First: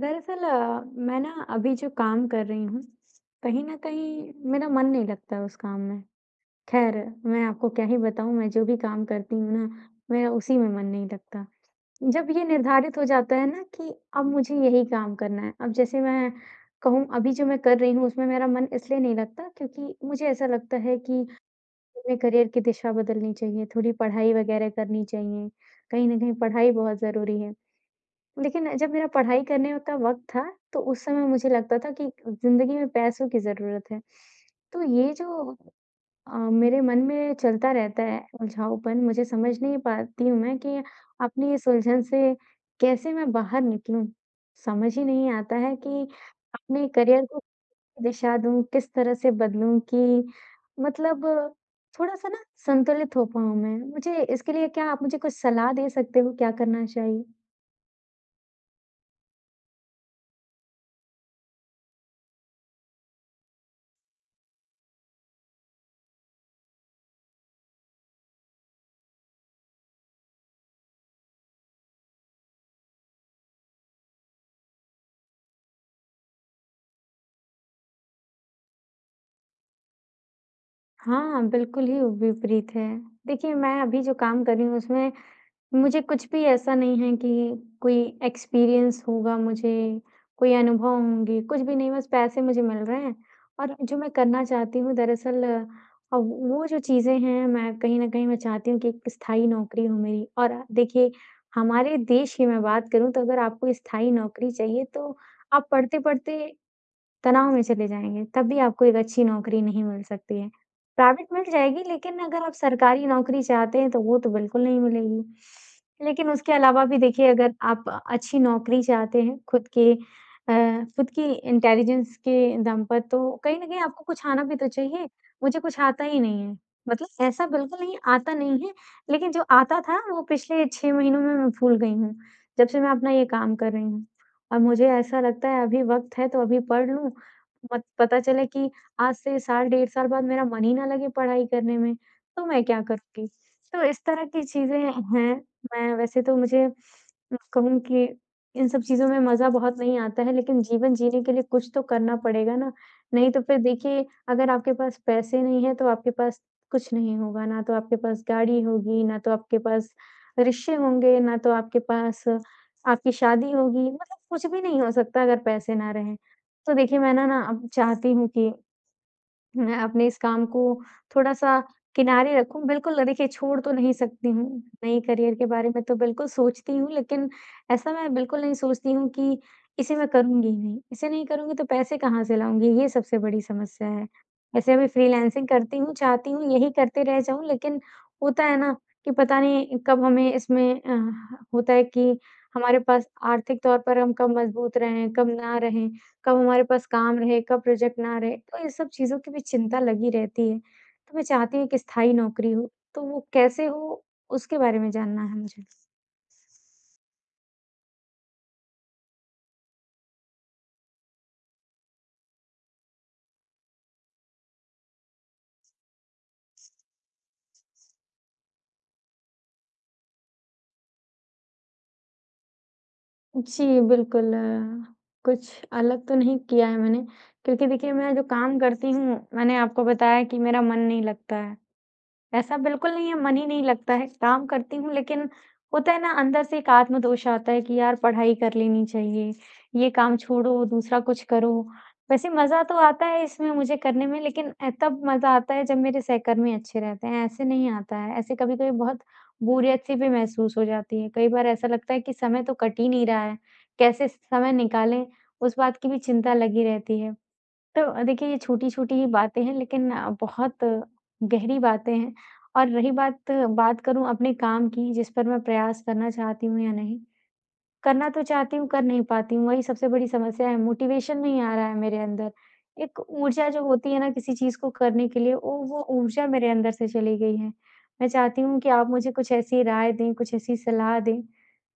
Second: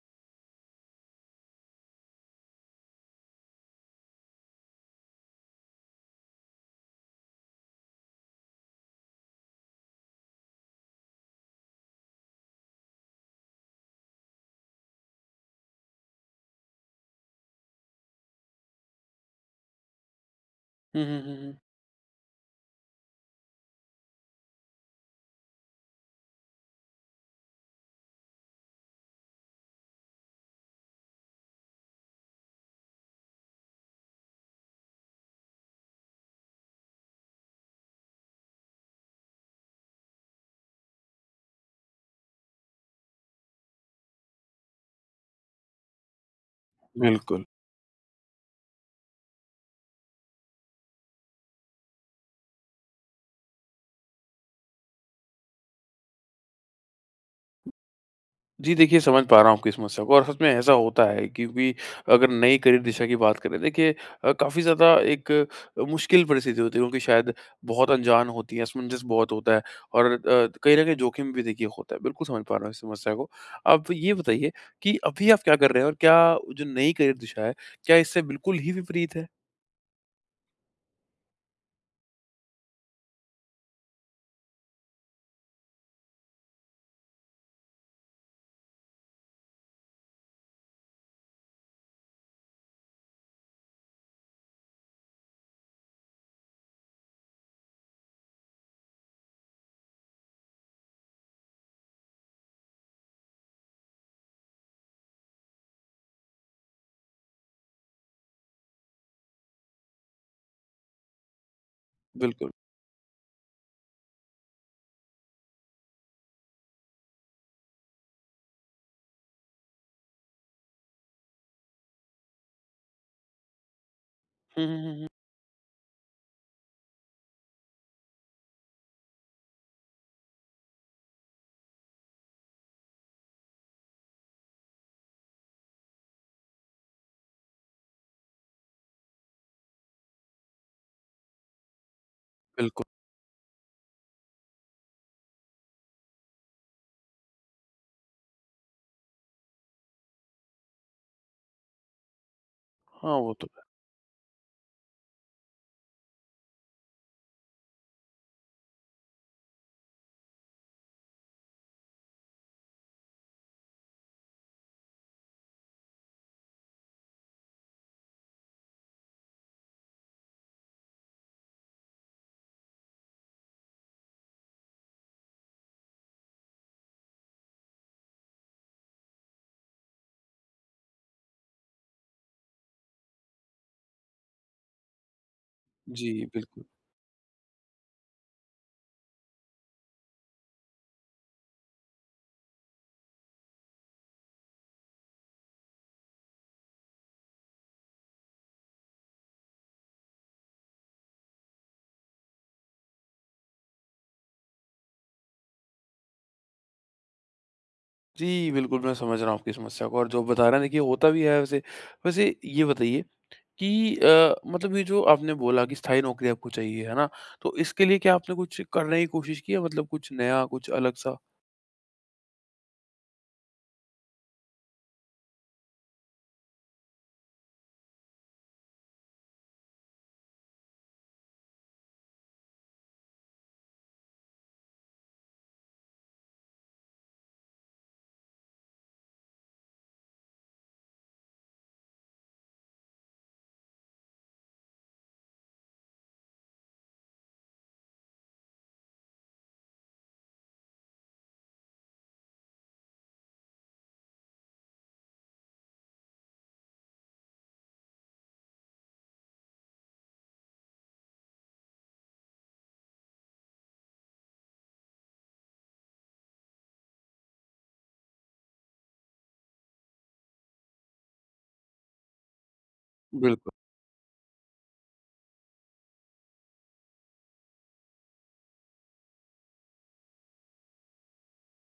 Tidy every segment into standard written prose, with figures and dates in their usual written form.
दरअसल मैं ना अभी जो काम कर रही हूँ कहीं ना कहीं मेरा मन नहीं लगता है उस काम में। खैर मैं आपको क्या ही बताऊँ मैं जो भी काम करती हूँ ना मेरा उसी में मन नहीं लगता। जब ये निर्धारित हो जाता है ना कि अब मुझे यही काम करना है। अब जैसे मैं कहूँ अभी जो मैं कर रही हूँ उसमें मेरा मन इसलिए नहीं लगता क्योंकि मुझे ऐसा लगता है हुँ, कि हुँ, हुँ, हुँ। अपने करियर की दिशा बदलनी चाहिए, थोड़ी पढ़ाई वगैरह करनी चाहिए। कहीं ना कहीं पढ़ाई बहुत ज़रूरी है। लेकिन जब मेरा पढ़ाई करने का वक़्त था, तो उस समय मुझे लगता था कि ज़िंदगी में पैसों की ज़रूरत है। तो ये जो मेरे मन में चलता रहता है उलझाऊपन, मुझे समझ नहीं पाती हूँ मैं कि अपनी इस उलझन से कैसे मैं बाहर निकलूँ? समझ ही नहीं आता है कि अपने करियर को बिल्कुल। दिशा दूँ, किस तरह से बदलूँ कि मतलब थोड़ा-सा ना संतुलित हो पाऊँ मैं। मुझे इसके लिए क्या आप मुझे कुछ सलाह दे सकते हो क्या करना चाहिए? जी, देखिए समझ पा रहा हूँ आपकी समस्या को और सच में ऐसा होता है क्योंकि अगर नई करियर दिशा की बात करें देखिए काफ़ी ज़्यादा एक मुश्किल परिस्थिति होती है क्योंकि शायद बहुत अनजान होती है, असमंजस बहुत होता है और कहीं न कहीं जोखिम भी देखिए होता है। बिल्कुल समझ पा रहा हूँ इस समस्या को। आप ये बताइए कि अभी आप क्या कर रहे हैं और क्या जो नई करियर दिशा है, क्या इससे बिल्कुल ही विपरीत है? हाँ, बिल्कुल ही विपरीत है। देखिए, मैं अभी जो काम कर रही हूँ, उसमें मुझे कुछ भी ऐसा नहीं है कि कोई एक्सपीरियंस होगा मुझे, कोई अनुभव होंगे, कुछ भी नहीं, बस पैसे मुझे मिल रहे हैं। और जो मैं करना चाहती हूँ दरअसल वो जो चीज़ें हैं, मैं कहीं न कहीं मैं चाहती हूँ कि एक स्थायी नौकरी हो मेरी। और देखिए, हमारे देश की मैं बात करूँ, तो अगर आपको स्थायी नौकरी चाहिए, तो आप पढ़ते-पढ़ते तनाव में चले जाएँगे, तब भी आपको एक अच्छी नौकरी नहीं मिल सकती है। प्राइवेट मिल जाएगी लेकिन अगर बिल्कुल। आप सरकारी नौकरी चाहते हैं तो वो तो बिल्कुल नहीं मिलेगी। लेकिन उसके अलावा भी देखिए अगर आप अच्छी नौकरी चाहते हैं खुद की इंटेलिजेंस के दम पर तो कहीं न कहीं आपको कुछ आना भी हुँ, तो हुँ, हुँ, हुँ। चाहिए। मुझे कुछ आता ही नहीं है। मतलब ऐसा बिल्कुल नहीं आता नहीं है, लेकिन जो आता था वो पिछले 6 महीनों में मैं भूल गई हूँ, जब से मैं अपना ये काम कर रही हूँ। अब मुझे ऐसा लगता है अभी वक़्त है तो अभी पढ़ लूँ मत पता चले कि आज से साल डेढ़ साल बाद मेरा मन ही ना लगे पढ़ाई करने में, तो मैं क्या बिल्कुल। करूँगी? तो इस तरह की चीज़ें हैं। मैं वैसे तो मुझे कहूँ कि इन सब चीज़ों में मज़ा बहुत नहीं आता है, लेकिन जीवन जीने के लिए कुछ तो करना पड़ेगा ना। हाँ, नहीं वो तो तो फिर है। देखिए अगर आपके पास पैसे नहीं हैं, तो आपके पास कुछ नहीं होगा। ना तो आपके पास गाड़ी होगी, ना तो आपके पास रिश्ते होंगे, ना तो आपके पास आपकी शादी होगी, मतलब कुछ भी नहीं हो सकता अगर पैसे ना रहें। तो देखिए मैं ना ना अब चाहती हूँ कि मैं अपने इस काम को थोड़ा-सा किनारे रखूँ। बिल्कुल देखिए छोड़ तो नहीं सकती हूँ, नई करियर के बारे में तो बिल्कुल सोचती हूँ लेकिन ऐसा मैं बिल्कुल नहीं सोचती हूँ कि इसे मैं करूँगी ही नहीं। इसे नहीं करूँगी तो पैसे कहाँ से लाऊँगी? ये सबसे बड़ी समस्या है। वैसे अभी फ्रीलांसिंग करती हूँ, जी, चाहती हूँ बिल्कुल। यही करते रह जाऊँ लेकिन होता है ना कि पता नहीं कब हमें इसमें होता है कि हमारे पास आर्थिक तौर पर हम कब मजबूत रहें, कब ना रहें। कब हमारे पास काम रहे, कब प्रोजेक्ट ना रहे, तो ये सब चीज़ों की भी चिंता लगी रहती है। तो मैं चाहती हूँ एक स्थायी नौकरी हो, तो वो कैसे हो, उसके बारे में जानना है मुझे। जी, बिल्कुल, मैं समझ रहा हूँ आपकी समस्या को और जो बता रहे हैं देखिए होता भी है वैसे। वैसे ये बताइए कि मतलब ये जो आपने बोला कि स्थायी नौकरी आपको चाहिए, है ना? तो इसके लिए क्या आपने कुछ करने की कोशिश की है मतलब कुछ नया, कुछ अलग-सा? जी, बिल्कुल। कुछ अलग तो नहीं किया है मैंने, क्योंकि देखिए मैं जो काम करती हूँ, मैंने आपको बताया कि मेरा मन नहीं लगता है। ऐसा बिल्कुल नहीं है, मन ही नहीं लगता है, काम करती हूँ लेकिन होता है ना अंदर से एक आत्मदोष आता है कि यार पढ़ाई कर लेनी चाहिए, ये काम छोड़ो, दूसरा कुछ करो। वैसे मज़ा तो आता है इसमें मुझे करने में लेकिन तब मज़ा आता है जब मेरे सहकर्मी अच्छे रहते हैं, ऐसे नहीं आता है। ऐसे कभी-कभी बहुत बोरियत सी भी महसूस हो जाती है। कई बार ऐसा लगता है कि समय तो कट ही नहीं रहा है, कैसे समय निकालें, उस बात की भी चिंता लगी रहती है। तो देखिए ये छोटी-छोटी ही बातें हैं लेकिन बहुत गहरी बातें हैं। और रही बात बात करूँ अपने काम की जिस पर मैं प्रयास करना चाहती हूँ या नहीं, करना तो चाहती हूँ, कर नहीं पाती हूँ, वही सबसे बड़ी समस्या है। मोटिवेशन नहीं आ रहा है मेरे अंदर। एक ऊर्जा बिल्कुल। जो होती है ना किसी चीज़ को करने के लिए वो ऊर्जा मेरे अंदर से चली गई है। मैं चाहती हूँ कि आप मुझे कुछ ऐसी राय दें, कुछ ऐसी सलाह दें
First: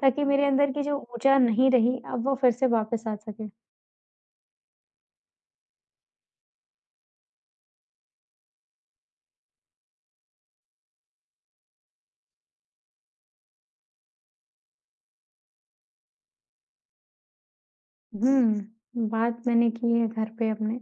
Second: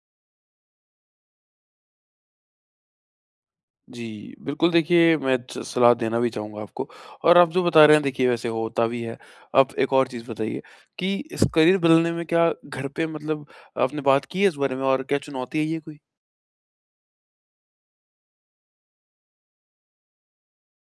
ताकि मेरे अंदर की जो ऊर्जा नहीं रही अब वो फिर से वापस आ सके। जी, बिल्कुल देखिए मैं च सलाह देना भी चाहूँगा आपको और आप जो बता रहे हैं देखिए वैसे होता भी है। आप एक और चीज़ बताइए कि इस करियर बदलने में क्या घर पे मतलब आपने बात की है इस बारे में और क्या चुनौती आई है ये कोई? हुँ, बात मैंने की है घर पे अपने।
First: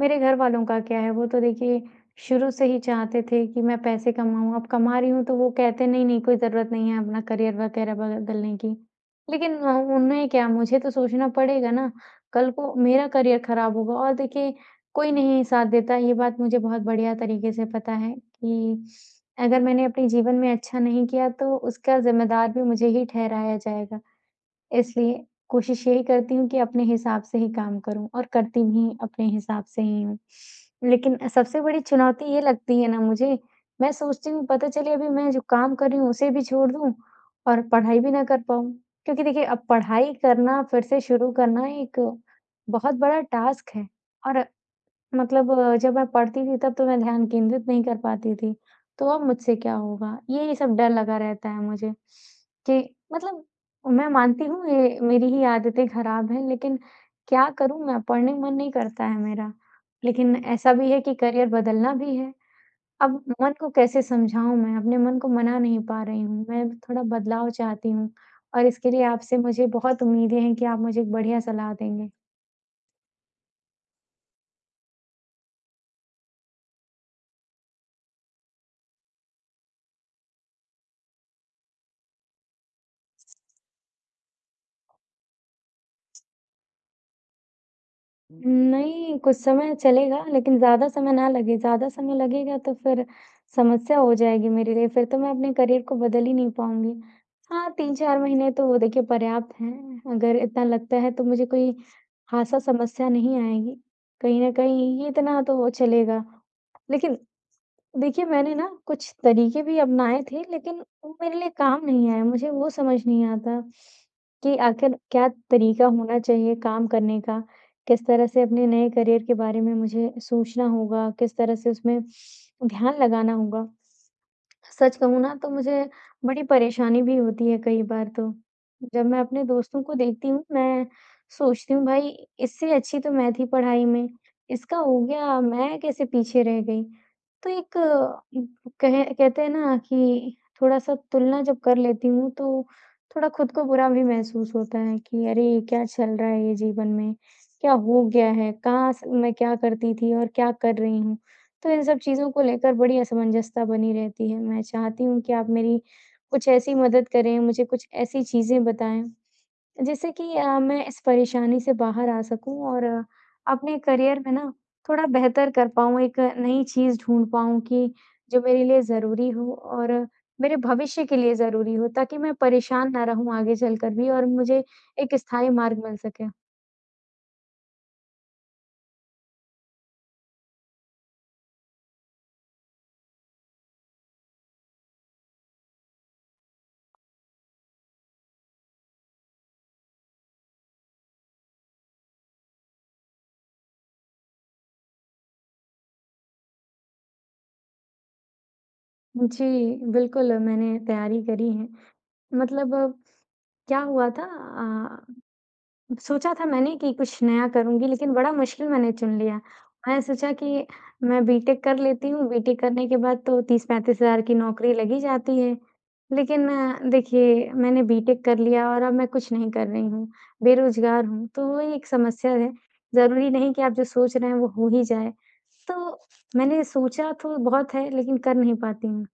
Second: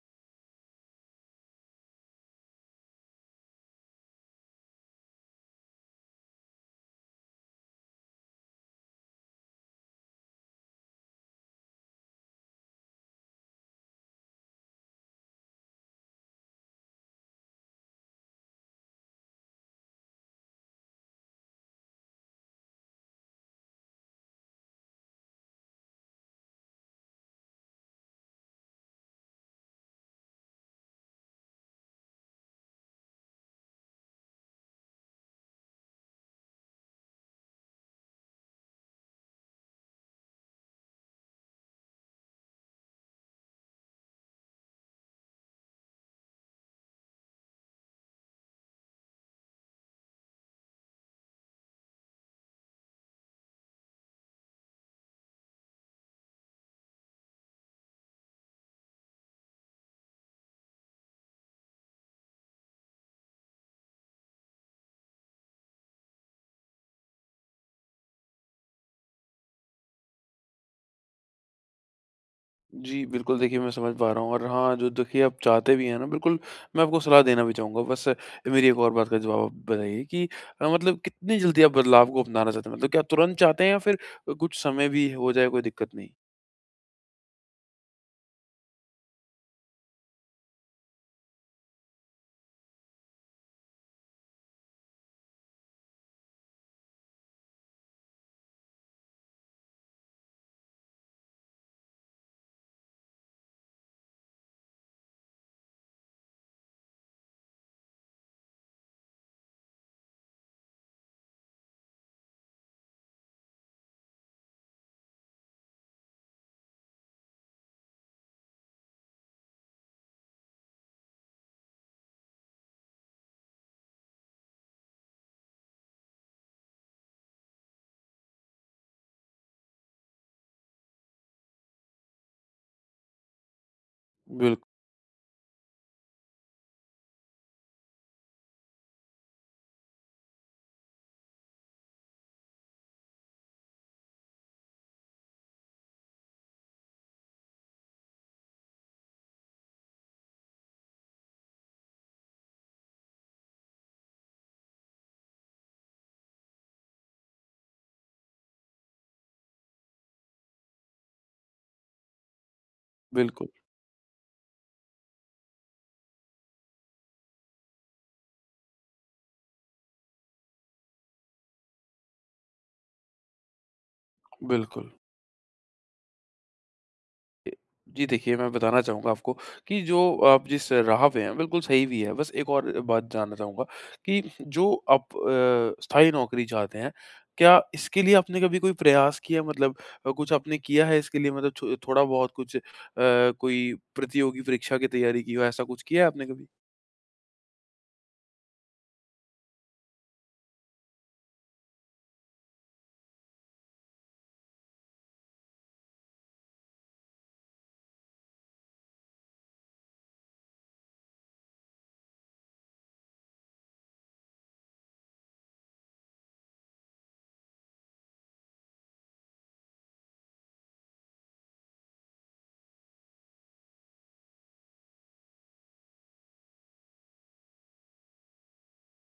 मेरे घरवालों का क्या है, वो तो देखिए शुरू से ही चाहते थे कि मैं पैसे कमाऊँ। अब कमा रही हूँ तो वो कहते नहीं, नहीं कोई ज़रूरत नहीं है अपना करियर वगैरह बदलने की। लेकिन उन्हें क्या मुझे तो सोचना पड़ेगा ना, कल को मेरा करियर ख़राब होगा और देखिए कोई नहीं साथ देता। ये बात मुझे बहुत बढ़िया तरीके से पता है कि अगर मैंने अपने जीवन में अच्छा नहीं किया तो उसका ज़िम्मेदार भी मुझे ही ठहराया जाएगा। इसलिए कोशिश यही करती हूँ कि अपने हिसाब से ही काम करूँ और करती भी अपने हिसाब से ही हूँ। लेकिन सबसे बड़ी चुनौती ये लगती है ना मुझे, मैं सोचती हूँ पता चले अभी मैं जो काम कर रही हूँ उसे भी छोड़ दूँ और पढ़ाई भी ना कर पाऊँ। क्योंकि देखिए अब पढ़ाई करना फिर से शुरू करना एक बहुत बड़ा टास्क है और मतलब जब मैं पढ़ती थी तब तो मैं ध्यान केंद्रित नहीं कर पाती थी, तो अब मुझसे क्या होगा? ये सब डर लगा रहता है मुझे कि मतलब मैं मानती हूँ ये मेरी ही आदतें खराब हैं लेकिन क्या करूँ मैं? पढ़ने मन नहीं करता है मेरा। लेकिन ऐसा भी है कि करियर बदलना भी है। अब मन को कैसे समझाऊँ मैं? अपने मन को मना नहीं पा रही हूँ। मैं थोड़ा बदलाव चाहती हूँ और इसके लिए आपसे मुझे बहुत उम्मीदें हैं कि आप मुझे एक बढ़िया सलाह देंगे। जी, बिल्कुल देखिए मैं समझ पा रहा हूँ और हाँ, जो देखिए आप चाहते भी हैं ना बिल्कुल मैं आपको सलाह देना भी चाहूँगा। बस मेरी एक और बात का जवाब आप बताइए कि मतलब कितनी जल्दी आप बदलाव को अपनाना चाहते हैं? मतलब क्या तुरंत चाहते हैं या फिर कुछ समय भी हो जाए कोई दिक्कत नहीं? नहीं, कुछ समय चलेगा लेकिन ज़्यादा समय ना लगे, ज़्यादा समय लगेगा तो फिर समस्या हो जाएगी मेरे लिए, फिर तो मैं अपने करियर को बदल ही नहीं पाऊँगी। हाँ, 3-4 महीने तो वो देखिए पर्याप्त हैं, अगर इतना लगता है तो मुझे कोई ख़ासा समस्या नहीं आएगी, कहीं न कहीं ये इतना तो वो चलेगा। लेकिन देखिए, मैंने ना कुछ तरीके भी अपनाए थे, लेकिन वो मेरे लिए काम नहीं आए। मुझे वो समझ नहीं आता कि आखिर क्या तरीका होना चाहिए काम करने का? किस तरह से अपने नए करियर के बारे में मुझे सोचना होगा? किस तरह से उसमें ध्यान लगाना होगा? सच कहूँ ना तो मुझे बड़ी परेशानी भी होती है कई बार तो। जब मैं अपने दोस्तों को देखती हूँ मैं सोचती हूँ भाई इससे अच्छी तो मैं थी पढ़ाई में, बिल्क इसका हो गया मैं कैसे पीछे रह गई। तो एक उम, कहे कहते हैं ना कि थोड़ा-सा तुलना जब कर लेती हूँ तो थोड़ा खुद को बुरा भी महसूस होता है कि अरे! ये क्या चल रहा है ये जीवन में? क्या हो गया है? कहाँ स मैं क्या करती थी और क्या कर रही हूँ? तो इन सब चीज़ों को लेकर बड़ी असमंजसता बनी रहती है। मैं चाहती हूँ कि आप मेरी कुछ ऐसी मदद करें, मुझे कुछ ऐसी चीज़ें बताएँ, जिससे कि मैं इस परेशानी से बाहर आ सकूँ और बिल्कुल, अपने करियर में ना थोड़ा बेहतर कर पाऊँ, एक नई चीज़ ढूँढ पाऊँ कि जो मेरे लिए ज़रूरी हो और मेरे भविष्य के लिए ज़रूरी हो, ताकि मैं परेशान ना रहूँ आगे चलकर भी और मुझे बिल्कुल। एक स्थायी मार्ग मिल सके। जी देखिए, मैं बताना चाहूँगा आपको कि जो आप जिस राह पे हैं, बिल्कुल सही भी है। बस एक और बात जानना चाहूँगा कि जो आप स्थायी नौकरी चाहते हैं, क्या इसके लिए आपने कभी कोई प्रयास किया मतलब कुछ आपने किया है इसके लिए मतलब छो थोड़ा-बहुत कुछ कोई प्रतियोगी परीक्षा की तैयारी की हो, ऐसा कुछ किया है आपने कभी? जी, बिल्कुल मैंने तैयारी करी है। मतलब क्या हुआ था अ सोचा था मैंने कि कुछ नया करूँगी, लेकिन बड़ा मुश्किल मैंने चुन लिया। मैंने सोचा कि मैं बीटेक कर लेती हूँ, बीटेक करने के बाद तो 30-35 हज़ार की नौकरी लग ही जाती है। लेकिन देखिए, मैंने बीटेक कर लिया और अब मैं कुछ नहीं कर रही हूँ, बेरोज़गार हूँ, तो वो एक समस्या है। ज़रूरी नहीं कि आप जो सोच रहे हैं, वो हो ही जाए। तो मैंने सोचा तो बहुत है, लेकिन कर नहीं पाती हूँ।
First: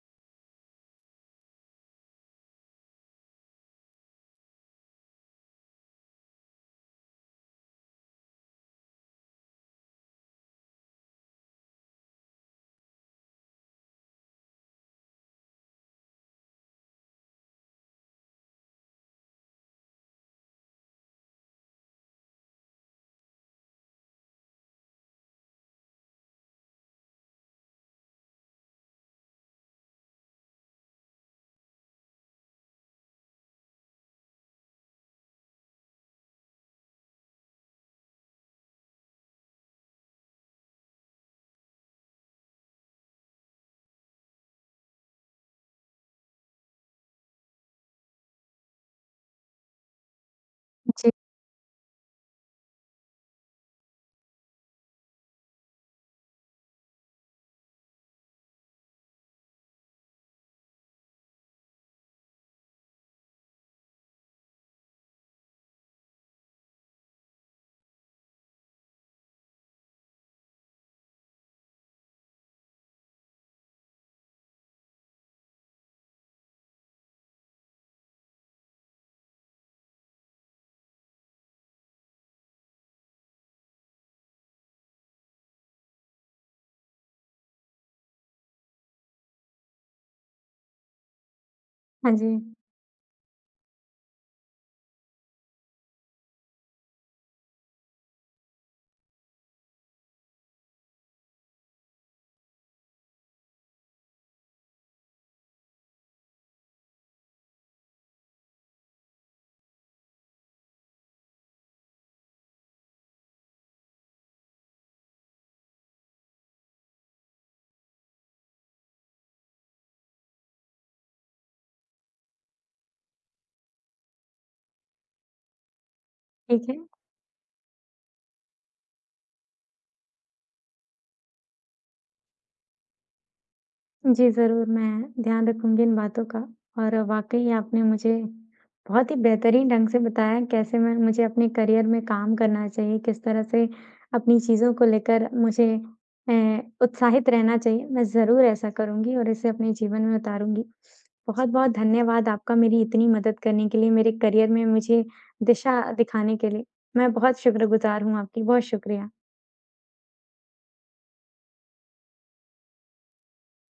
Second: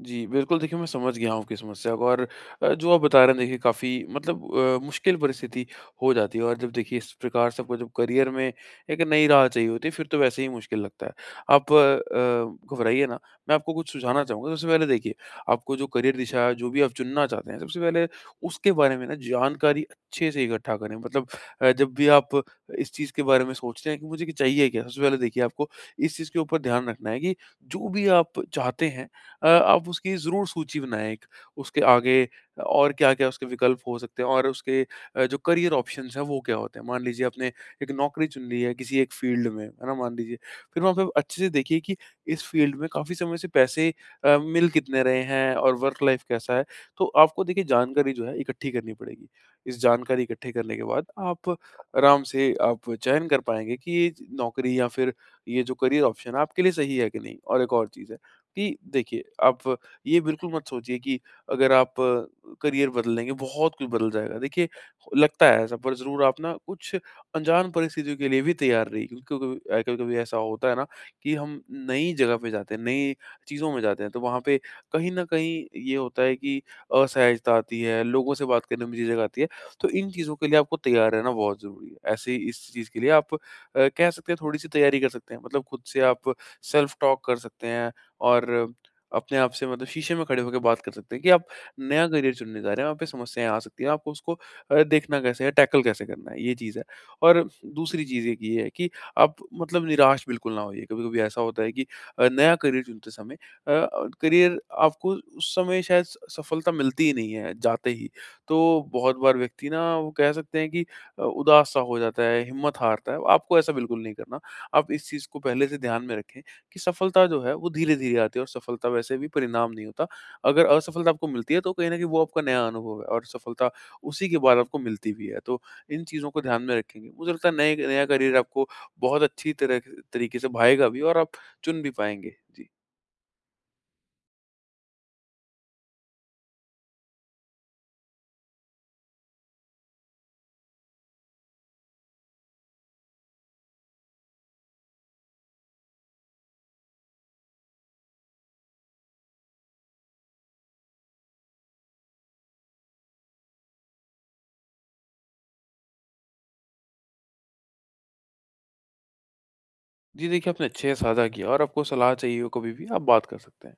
जी, बिल्कुल देखिए मैं समझ गया हूँ आपकी समस्या को और जो आप बता रहे हैं देखिए काफ़ी मतलब मुश्किल परिस्थिति हो जाती है और जब देखिए इस प्रकार से आपको जब करियर में एक नई राह चाहिए होती है फिर तो वैसे ही मुश्किल लगता है। आप घबराइए ना, मैं आपको कुछ सुझाना चाहूँगा। सबसे पहले देखिए, आपको जो करियर दिशा है, जो भी आप चुनना चाहते हैं, सबसे पहले उसके बारे में ना जानकारी अच्छे से इकट्ठा करें। मतलब जब भी आप इस चीज़ के बारे में सोचते हैं कि मुझे कि चाहिए क्या? सबसे पहले देखिए आपको इस चीज़ के ऊपर ध्यान रखना है कि जो भी आप चाहते हैं आप उसकी ज़रूर सूची बनाएँ एक, उसके आगे और क्या-क्या उसके विकल्प हो सकते हैं और उसके जो करियर ऑप्शंस हैं वो क्या होते हैं। मान लीजिए आपने एक नौकरी चुन ली है किसी एक फ़ील्ड में, है ना, मान लीजिए। फिर वहाँ पे अच्छे से देखिए कि इस फ़ील्ड में काफ़ी समय से पैसे मिल कितने रहे हैं और वर्क लाइफ़ कैसा है। तो आपको देखिए जानकारी जो है इकट्ठी करनी पड़ेगी। इस जानकारी इकट्ठे करने के बाद जी। आप आराम से आप चयन कर पाएँगे कि ये नौकरी या फिर ये जो करियर ऑप्शन है आपके लिए सही है कि नहीं। और एक और चीज़ है कि देखिए, आप ये बिल्कुल मत सोचिए कि अगर आप करियर बदल लेंगे, बहुत कुछ बदल जाएगा। देखिए, लगता है ऐसा पर ज़रूर आप ना कुछ अनजान परिस्थितियों के लिए भी तैयार रहिए क्योंकि कभी कभी-कभी ऐसा होता है ना कि हम नई जगह पे जाते हैं, नई चीज़ों में जाते हैं, तो वहाँ पे कहीं न कहीं ये होता है कि असहजता आती है, लोगों से बात करने में झिझक आती है, तो इन चीज़ों के लिए आपको तैयार रहना बहुत ज़रूरी है। ऐसे ही इस चीज़ के लिए आप कह सकते हैं थोड़ी-सी तैयारी कर सकते हैं, मतलब खुद से आप सेल्फ टॉक कर सकते हैं और अपने आप से मतलब शीशे में खड़े होकर बात कर सकते हैं कि आप नया हाँ जी, करियर चुनने जा रहे हैं, वहाँ पे समस्याएँ आ सकती हैं, आपको उसको देखना कैसे है, टैकल कैसे करना है, ये चीज़ है। और दूसरी चीज़ एक ये है कि आप मतलब निराश बिल्कुल ना होइए। कभी-कभी ऐसा होता है कि नया करियर चुनते समय अ, करियर आपको उस समय शायद स सफलता मिलती ही नहीं है, जाते ही। तो बहुत बार व्यक्ति ना वो कह सकते हैं कि उदास-सा हो जाता है, हिम्मत हारता है, आपको ऐसा बिल्कुल नहीं करना। आप इस चीज़ को पहले से ध्यान में रखें कि सफलता जो है वो धीरे-धीरे आती है और सफलता वैसे भी परिणाम नहीं होता। अगर असफलता आपको मिलती है तो कहीं न कहीं वो आपका नया अनुभव है और सफलता उसी के बाद आपको मिलती भी है। तो इन चीज़ों को ध्यान ठीक में है। रखेंगे। मुझे लगता है नए नया करियर आपको बहुत अच्छी तरह तरीके से भाएगा भी और आप चुन भी पाएँगे। जी। जी, ज़रूर, मैं ध्यान रखूँगी इन बातों का और वाक़ई आपने मुझे बहुत ही बेहतरीन ढंग से बताया कैसे मैं मुझे अपने करियर में काम करना चाहिए, किस तरह से अपनी चीज़ों को लेकर मुझे उत्साहित रहना चाहिए। मैं ज़रूर ऐसा करूँगी और इसे अपने जीवन में उतारूँगी। बहुत-बहुत धन्यवाद आपका मेरी इतनी मदद करने के लिए, मेरे करियर में मुझे दिशा दिखाने के लिए। मैं बहुत शुक्रगुज़ार हूँ आपकी, बहुत शुक्रिया। जी देखिए आपने अच्छे से साझा किया और आपको सलाह चाहिए हो कभी भी आप बात कर सकते हैं।